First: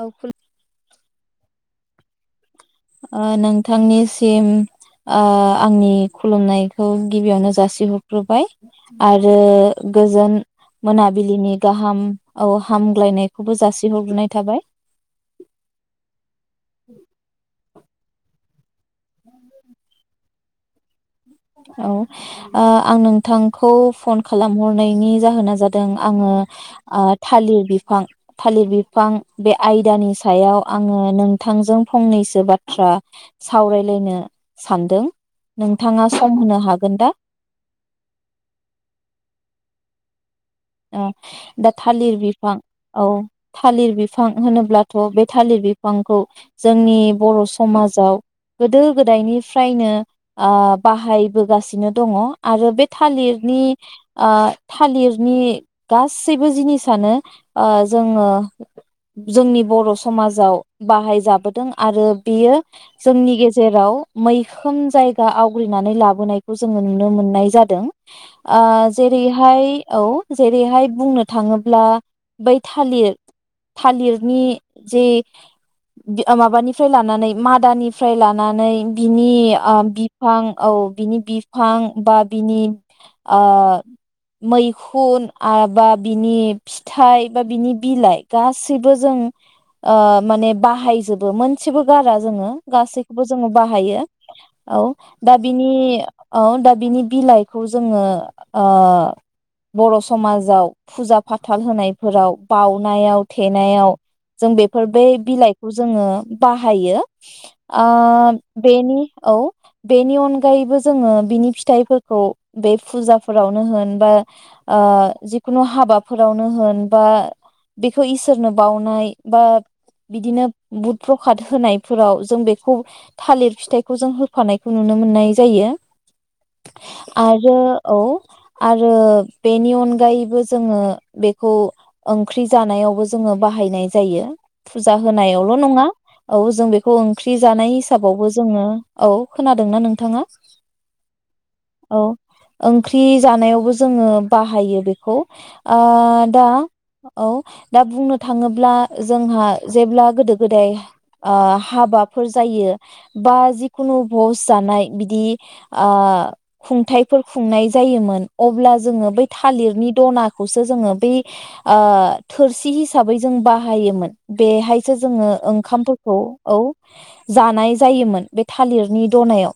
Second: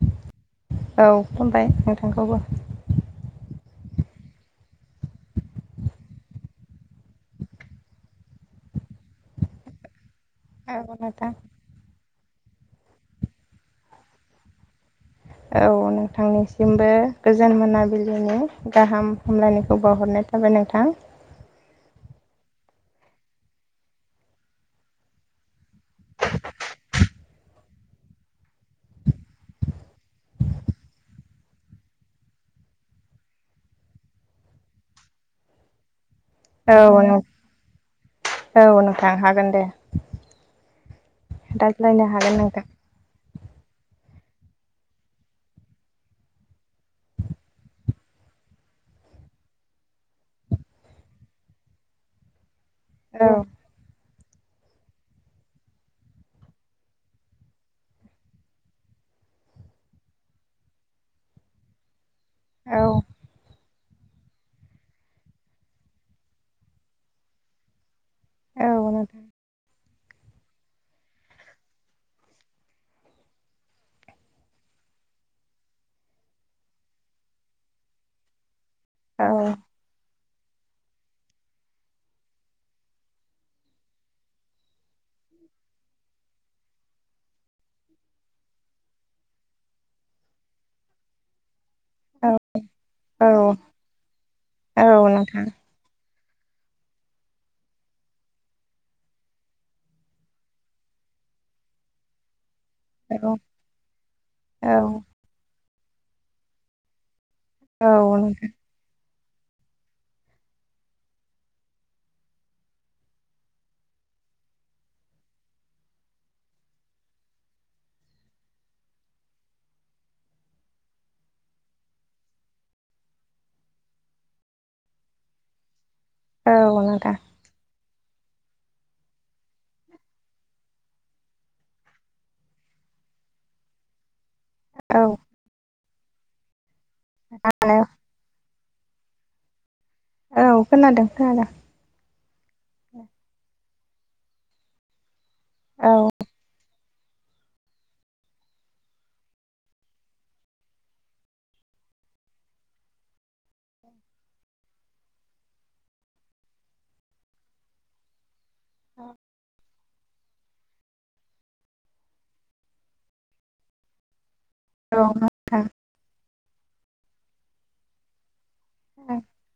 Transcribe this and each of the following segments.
ओ औ खुलुमबाय थांखौबो ओ नोंथांनिसिम ओ आंनि खुलुमनायखौ गिबियावनो जासिहरग्रोबाय आरो गोजोन औ नोंथां मोनाबिलिनि गाहाम औ हामग्लायनाय औ नोंथांनिसिमबो गोजोन मोनाबिलि नि गाहाम हामलायनायखौ बावहरनाय थाबाय नोंथां औ आं नोंथांखौ फन खालामहरनायनि जाहोना जादों आङो ओ थालिर बिफां थालिर बिफां बे आयदानि सायाव आङो नोंथांजों फंनैसो बाथ्रा सावरायलायनो सानदों नोंथाङा सम होनो औ हागोन दा? औ नोंथांनो हागोन दे दा रायज्लायनो थालिर हागोन बिफां नोंथां औ थालिर बिफ बिफां होनोब्लाथ' बे थालिर बिफांखौ जोंनि बर' समाजाव गोदो गोदायनिफ्रायनो आ बाहायबोगासिनो दङ आरो बे औ थालिरनि ओ थालिरनि गासैबो जिनिसानो ओ जोङो जोंनि बर' समाजाव बाहायजाबोदों आरो बेयो औ जोंनि गेजेराव मैखोम जायगा आवग्रिनानै लाबोनायखौ जोङो नुनो मोननाय जादों आ औ नोंथां जेरैहाय औ जेरैहाय बुंनो थाङोब्ला बै थालिर थालिरनि जे माबानिफ्राय लानानै मादानिफ्राय लानानै बिनि औ ओ बिफ फां औ बिनि बिफां बा बिनि मै खुन बा बिनि फिथाइ बा बिनि बिलाइ गासैबो जों ओ माने बाहायजोबो सेबो गारा जोङो गासैखौबो औ जोङो बाहायो औ दा बिनि औ दा बिनि बिलाइखौ जोङो बर' समाजाव फुजा फाथाल होनायफोराव बाउनायाव औ औ थेनायाव जों औ बेफोर नोंथां बै बिलाइ खौ जोङो बाहायो आ बेनि औ बेनि अनगायैबो जोङो बिनि फिथाइफोरखौ बे फुजाफोरावनो होन बा ओ जिखुनु हाबाफोरावनो होन बा बेखौ इसोरनो बावनाय बा बिदिनो बुध प्रखाद होनायफोराव जों बेखौ थालिर फिथाइखौ जों होफानायखौ नुनो मोननाय जायो औ नोंथां आरो औ आरो बेनि अनगायैबो जोङो बेखौ ओंख्रि जानायावबो जोङो बाहायनाय जायो फुजा औ होनायावल' नङा औ जों बे ओंख्रि जानाय माने हिसाबावबो जोङो औ खोनादोंना नों थाङा औ खोनादों खोनादों औ ओंख्रि जानायावबो जोङो बाहायो बेखौ आ औ दा औ दा बुंनो थाङोब्ला जोंहा जेब्ला गोदो गोदाय ओ हाबाफोर जायो बा जिखुनु भस जानाय बिदि ओ खुंथायाइफोर खुंनाय जायोमोन अब्ला जोङो बै थालिरनि दनाखौसो जोङो बै ओ थोरसि हिसाबै जों बाहायोमोन बेहायसो औ जोङो नोंथां ओंखामफोरखौ औ जानाय जायोमोन बे थालिरनि दनायाव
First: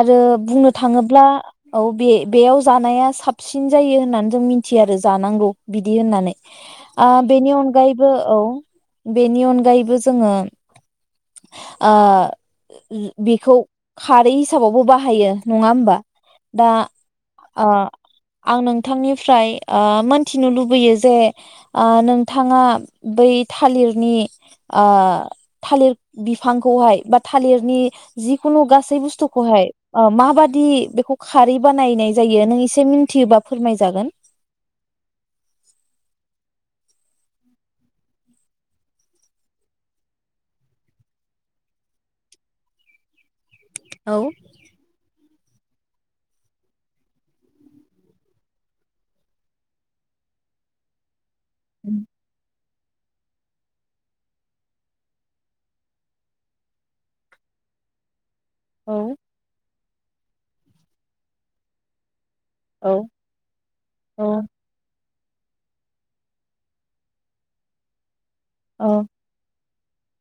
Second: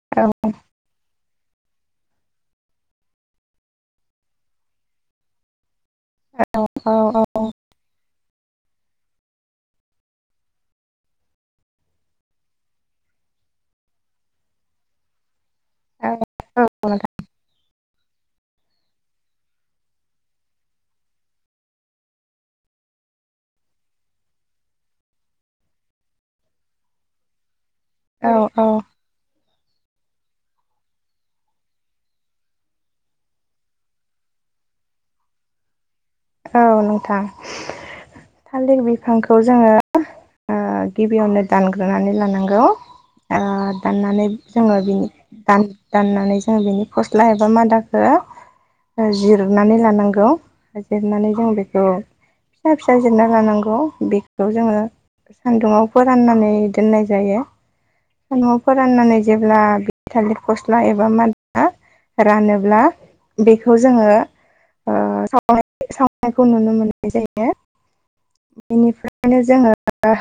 आरो औ औ बुंनो थाङोब्ला औ बे बेयाव जानाया साबसिन जायो होननानै जों मिथियो आरो जानांगौ बिदि होननानै औ औ बेनि ओ अनगायैबो औ बेनि अनगायैबो जोङो ओ बेखौ खारै हिसाबावबो बाहायो नङा होमबा नोंथां दा ओ आं नोंथांनिफ्राय ओ मोनथिनो लुबैयो जे ओ नोंथाङा बै थालिरनि ओ थालिर बिफांखौहाय बा थालिरनि औ जि खुनु औ गासै बुस्थुखौहाय ओ माबादि बेखौ खारै बानायनाय जायो नों एसे मि मिथियोबा फोरमायजागोन औ नोंथां थालिर बिफांखौ जोङो ओ गिबियावनो दानग्रोनानै लानांगौ ओ औ दाननानै जोङो बिनि दाननानै जों बेनि फस्ला एबा मादाखौ जिरनानै लानांगौ रनानै बेखौ फिसा फिसा जिरना लानांगौ बेखौ जोङो सान्दुंङाव फोराननानै दोननाय जायो सानदुङाव औ फोराननानै जेब्ला थालि फस्ला एबा मा रानोब्ला औ बेखौ जोङो औ ओ सावनायखौ नुनो मोननाय जायो। बेनिफ्रायनो जोङो ओ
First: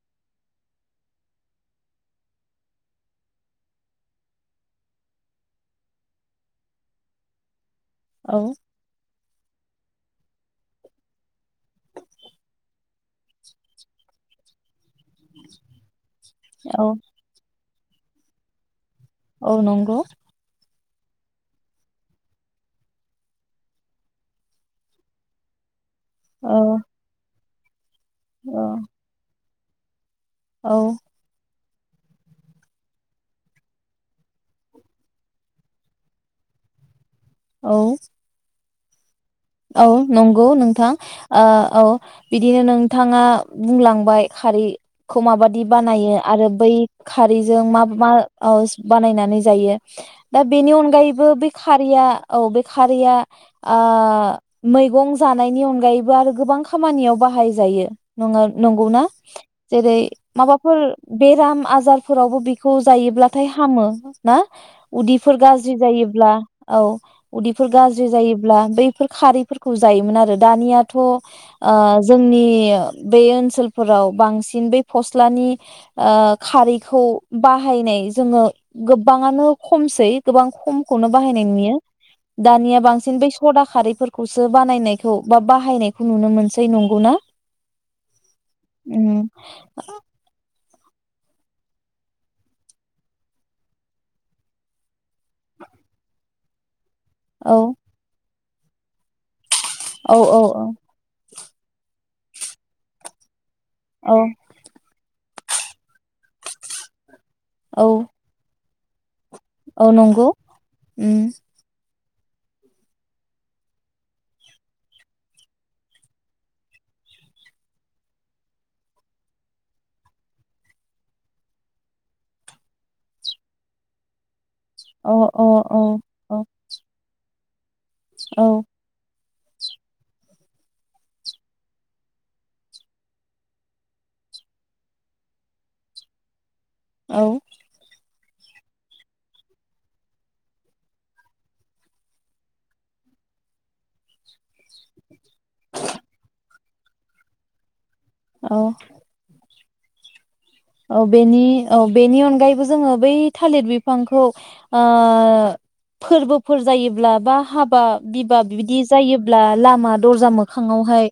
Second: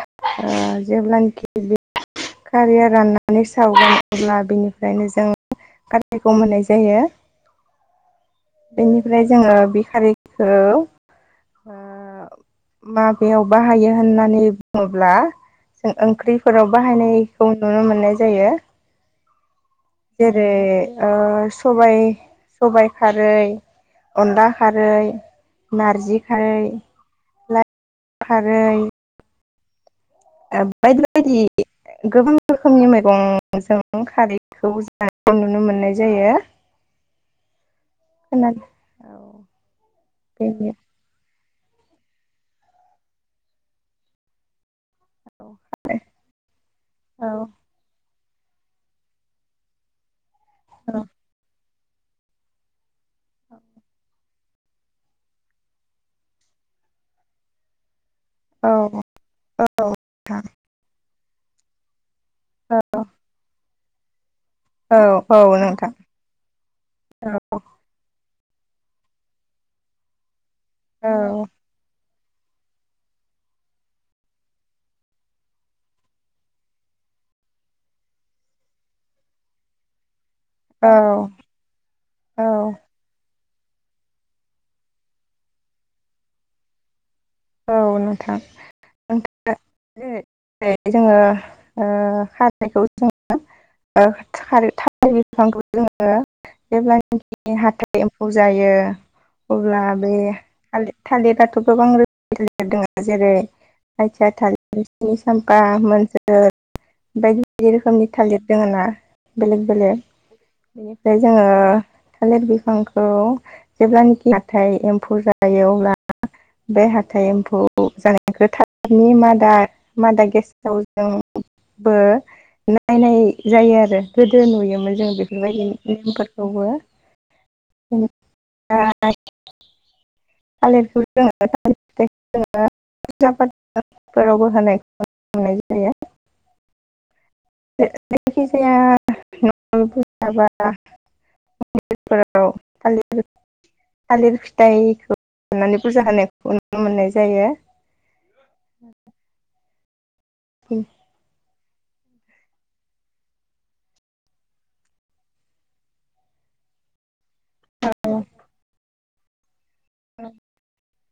जेब्लानाखि [inaudible] खारिया [inaudible] राननानै [inaudible] सावगोन [inaudible] अब्ला [inaudible] बेनिफ्रायनो जों खारिखौ मोननाय जायो औ ओमफ्राय जोङो बि खारिखौ माबेयाव बाहायो होननानै बुङो ब्ला जों ओंख्रिफोराव औ बाहायनायखौ नुनो मोननाय जायो औ नंगौ जेरै ओ सबाइ सबायाइ खारै अनला खारै नारजि औ खारै लाइ औ खारै औ बायदि बायदि गोबां रोखोमनि मैगंजों खारैखौ जानाय नुनो मोननाय जायो। औ खोनादों औ औ नंगौ बेनि नोंथां आ औ बिदिनो नोंथाङा बुंलांबाय खारै खौ औ माबादि बानायो आरो बै औ खारैजों मा मा औ बानायनानै जायो दा बेनि औ अनगायैबो बे खारिया औ बे खा या आ मैगं जानायनि अनगायैबो आरो गोबां खामानियाव बाहायजायो। नङा औ नंगौना जेरै माबाफोर बेराम आजार फोरावबो बेखौ जायोब्लाथाय हामो। ना औ औ उदैफोर गाज्रि नोंथां जायोब्ला औ औ उदैफोर गाज्रि जायोब्ला ब्ला बैफोर खारैफोरखौ जायोमोन आरो दानियाथ' आ जोंनि बे ओनसोलफोराव बांसिन बे फस्लानि ओ खारैखौ बाहायनाय जोङो गोबाङानो खमसै गोबां औ खमखौनो बाहायनाय नुयो औ दानिया बांसिन बै सदा खारै फोरखौसो बानायनायखौ बा बाहायनायखौ नुनो मोनसै नंगौना औ नोंथां उम नोंथां [unintelligible] जोंङो ओ खारदैखौ सङो औ [unintelligible] [unintelligible] जायो अब्ला बे औ औ थालिर थालिर आथ गोबां रोखोम दङ जेरै औ आतिया थालिर [unintelligible] साम्फा मोनजोर बायदि बायदि औ रोखोमनि थालिर दोङो ना बेलेग औ बेलेक नंगौ बेनिफ्राय उम जोङो थालिर बिफांखौ जेब्लानाखि हाथाय एम्फौ जायो अब्ला बे हाथाइ एम्फौ जानायखौ थाबनि मादा मादा गेसाव जोंबो नायनाय जायो आरो गो जों नुयोमोन जों अ अ बेफोरबायदि औ नेमफोरखौबो औ [unintelligible] [unintelligible] थालिरखौ जोङो थिर फिथखौ जोङो फु फाफोरावबो होनायखौनाय जायो औ जायखिजाया [unintelligible] मन्दिरफोराविर थालिर फिथाइखौ साननानै फुजा होनाय [unintelligible] नुनो मोननाय जायो औ औ बेनि औ बेनि अनगायैबो जोङो बै थालिर बिफांखौ ओ फोरबोफोर जायोब्ला बा हाबा बिबाब बिदि जायोब्ला लामा दर्जा मोखाङावहाय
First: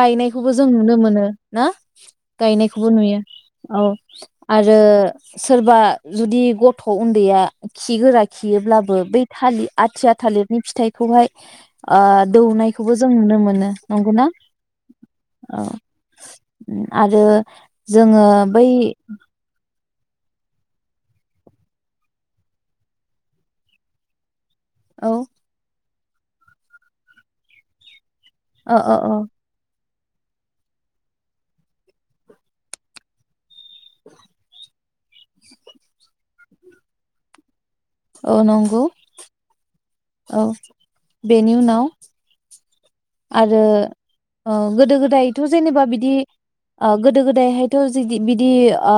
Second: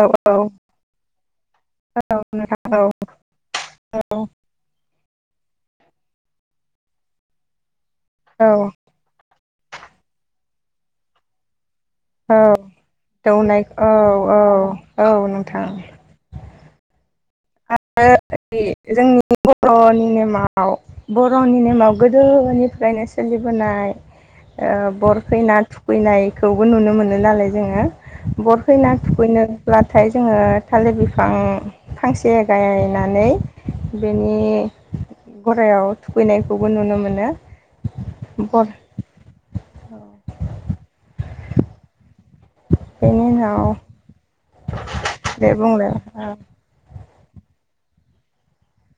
औ औ जों नुनो मोनो ना नोंथां औ गायनायखौबो नुयो औ आरो ओ सोरबा जुदि गथ' उन्दैया खिगोरा औ खियोब्लाबो बै थालिर आथिया थालिरनि फिथाइखौहाय ओ औ दौनायखौबो जों नुनो दौनाय मोनो औ नंगौ ना औ औ औ नोंथां आरो जोङो जों [unintelligible] अ बर'नि नेमाव बर'नि नेमाव गोदोनिफ्रायनो सोलिबोनाय ओ औ बरखैना थु खैनायखौबो नुनो मोनो नालाय जोङो ओ बरखैना ओ औ थुखैनोब्ला नाथाय जोङो थालिर बिफां फांसे गायनानै बेनि गरायाव थुखैनाय खौबो नुनो मोनो औ बर नंगौ औ बेनि उनाव बेनि आरो उनाव ओ गोदो गोदायथ' दे जेनेबा बुंलाय बिदि गोदो गोदायहायथ' जे बिदि ओ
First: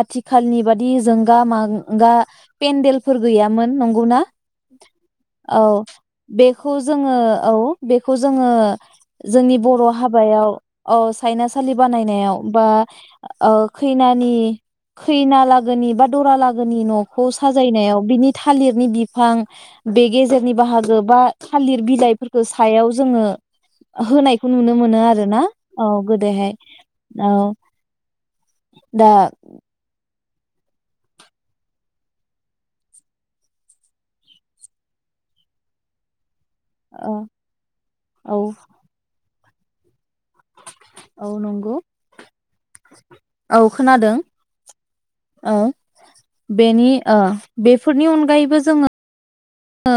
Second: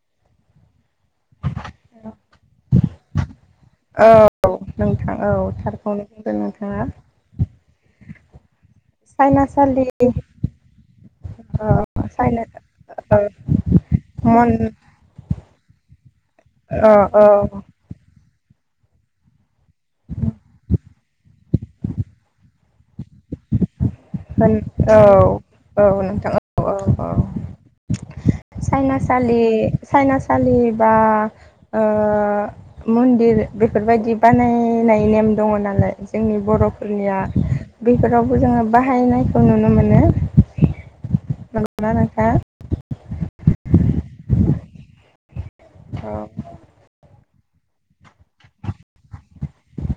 आथिखालनि बा दि जोंगा मगा पेन्देलफोर गैयाम न औ नंगौना नोंथां औ थारखौनो बुंदों बेखौ नोंथाङा जोङो औ बेख खौ जोङो जोंनि बर' साइनासालि हाबायाव ओ सायनासालि साइना बानायनायाव बा ओ खैनानि मन खैना लागोनि बा दरालागोनि ओ औ न'खौ साजायनायाव बिनि थालिरनि बिफां बे गेजेरनि बाहागो बा थालिर बिलाइफोरखौ सायाव जोङो होनायखौ होन नुनो औ मोनो आरो ना औ नोंथां गोदोहाय औ औ औ दा सालि बा ओ मन्दिर बेफोरबायाददि बानायनाय नेम दङ नालाय जोंनि औ बर'फोरनिया बेफोरावबो जोङो नायखौ नुनो मोनो [inaudible] औ नंगौ नंगौना नोंथां औ खोनादों औ औ बेनि ओ बेफोरनि अनगायैबो जोङो ओ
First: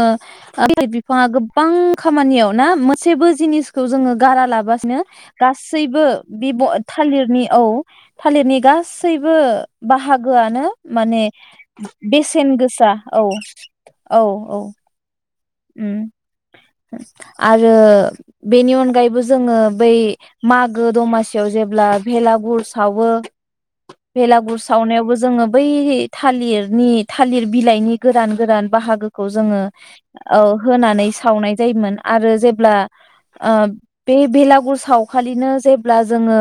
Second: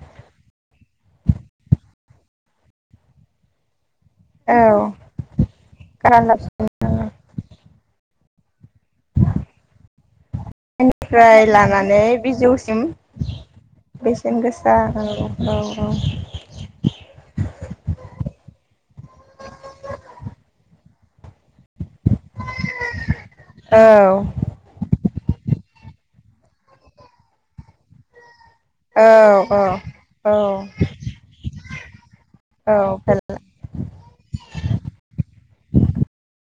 [unintelligible] बिफाङा गोबां खामानियाव ना मोनसेबो जिनिस खौ जोङो गारा लाबासिनो गासैबो बे थालिरनि औ थालिरनि गा सैबो बाहागोआनो माने गारालाबनिफ्राय लानानै बेसेन बिजौसिम गोसा औ औ दा उम आरो बेनि अनगायैबो जोङो बै माग गो दमासियाव जेब्ला भेलागुर सावो औ भेलागुर सावनायावबो जोङो बै थालिरनि थालिर बिलाइनि गोरान गोरान औ बाहागोखौ औ जोङो औ होनानै सावनाय जायोमोन आरो जेब्ला औ थालिर ओ बे बेलागुर सावखालिनो जेब्ला जोङो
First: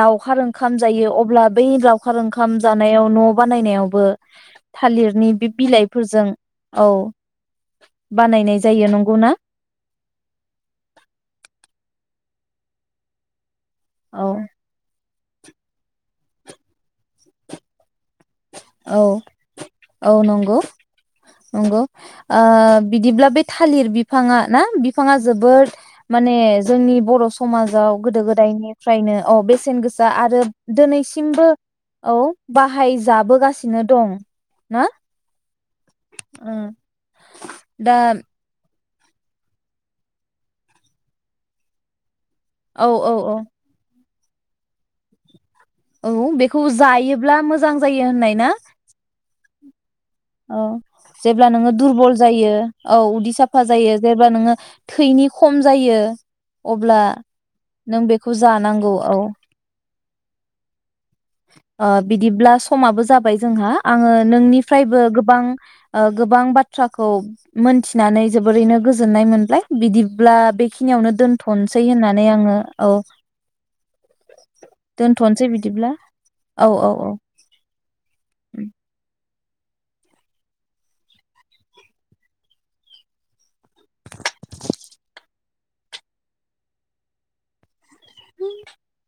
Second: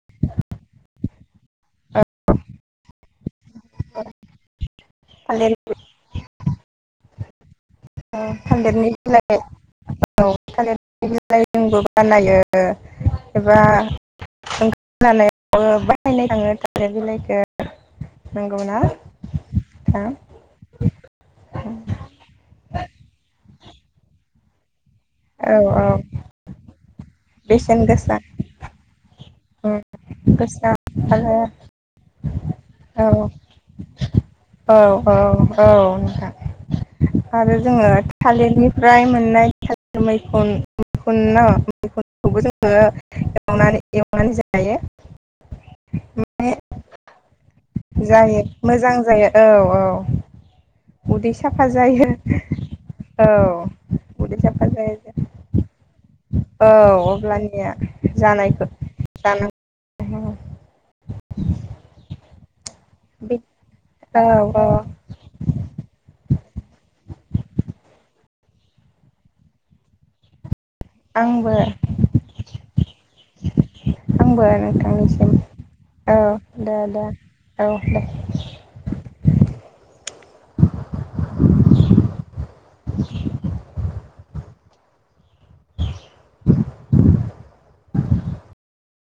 लावखार ओंखाम जायो अब्ला बै लावखार ओंखाम जानायाव न' बानायनायावबो थालिरनि बे बिलाइफोरजों औ औ बानायनाय जायो थालिरनि नंगौना बिलाइ औ थालिरनि बिलाइजोंबो नायो बा औ ओं खानायावबो बाहायनाय थाङो थालिर बिलाइखौ नंगौना औ नोंथां औ नंगौ नंगौ ओ बिदिब्ला बे थालिर बिफाङा ना बि बिफांआ औ जोबोद औ माने जोंनि बर' समाज बेसेन समाजाव गोसा गोदो गोदायनिफ्रायनो औ बेसेन गोसा आरो गोसा आरो दिनैसिमबो औ बाहाय औ जाबोगा ओ दं औ ना औ ओ नोंथां आरो जोङो दा थालिरनि फ्राय मोननाय थालिर मैखुन मैखुन न मैखु खौबो जोङो औ औ औ एवनानै एवनानै जायो औ बेखौ जायोब्ला मोजां जायो होननाय ना मोजां जायो औ औ ओ औ जेब्ला नोङो दुरबल जायो औ उदै साफा जायो जेब्ला उदै नोङो साफा जायो थैनि खम जायो अब्ला औ अब्लानिया नों बेखौ जानायखौ जानांगौ औ जानांगौ आ बिदिब्ला समाबो जाबाय बे जोंहा आङो औ औ नोंनिफ्रायबो गोबां ओ गोबां बाथ्राखौ मोनथिनानै जोबोरैनो गोजोननाय मोनबाय बिदिब्ला बे खिनियावनो आंबो दोनथ'नोसै होननानै आङो औ आंबो नोंथांनिसिम दोनथ'नोसै बिदिब्ला औ औ दे औ दे औ औ दे उम [inaudible] [inaudible] [inaudible]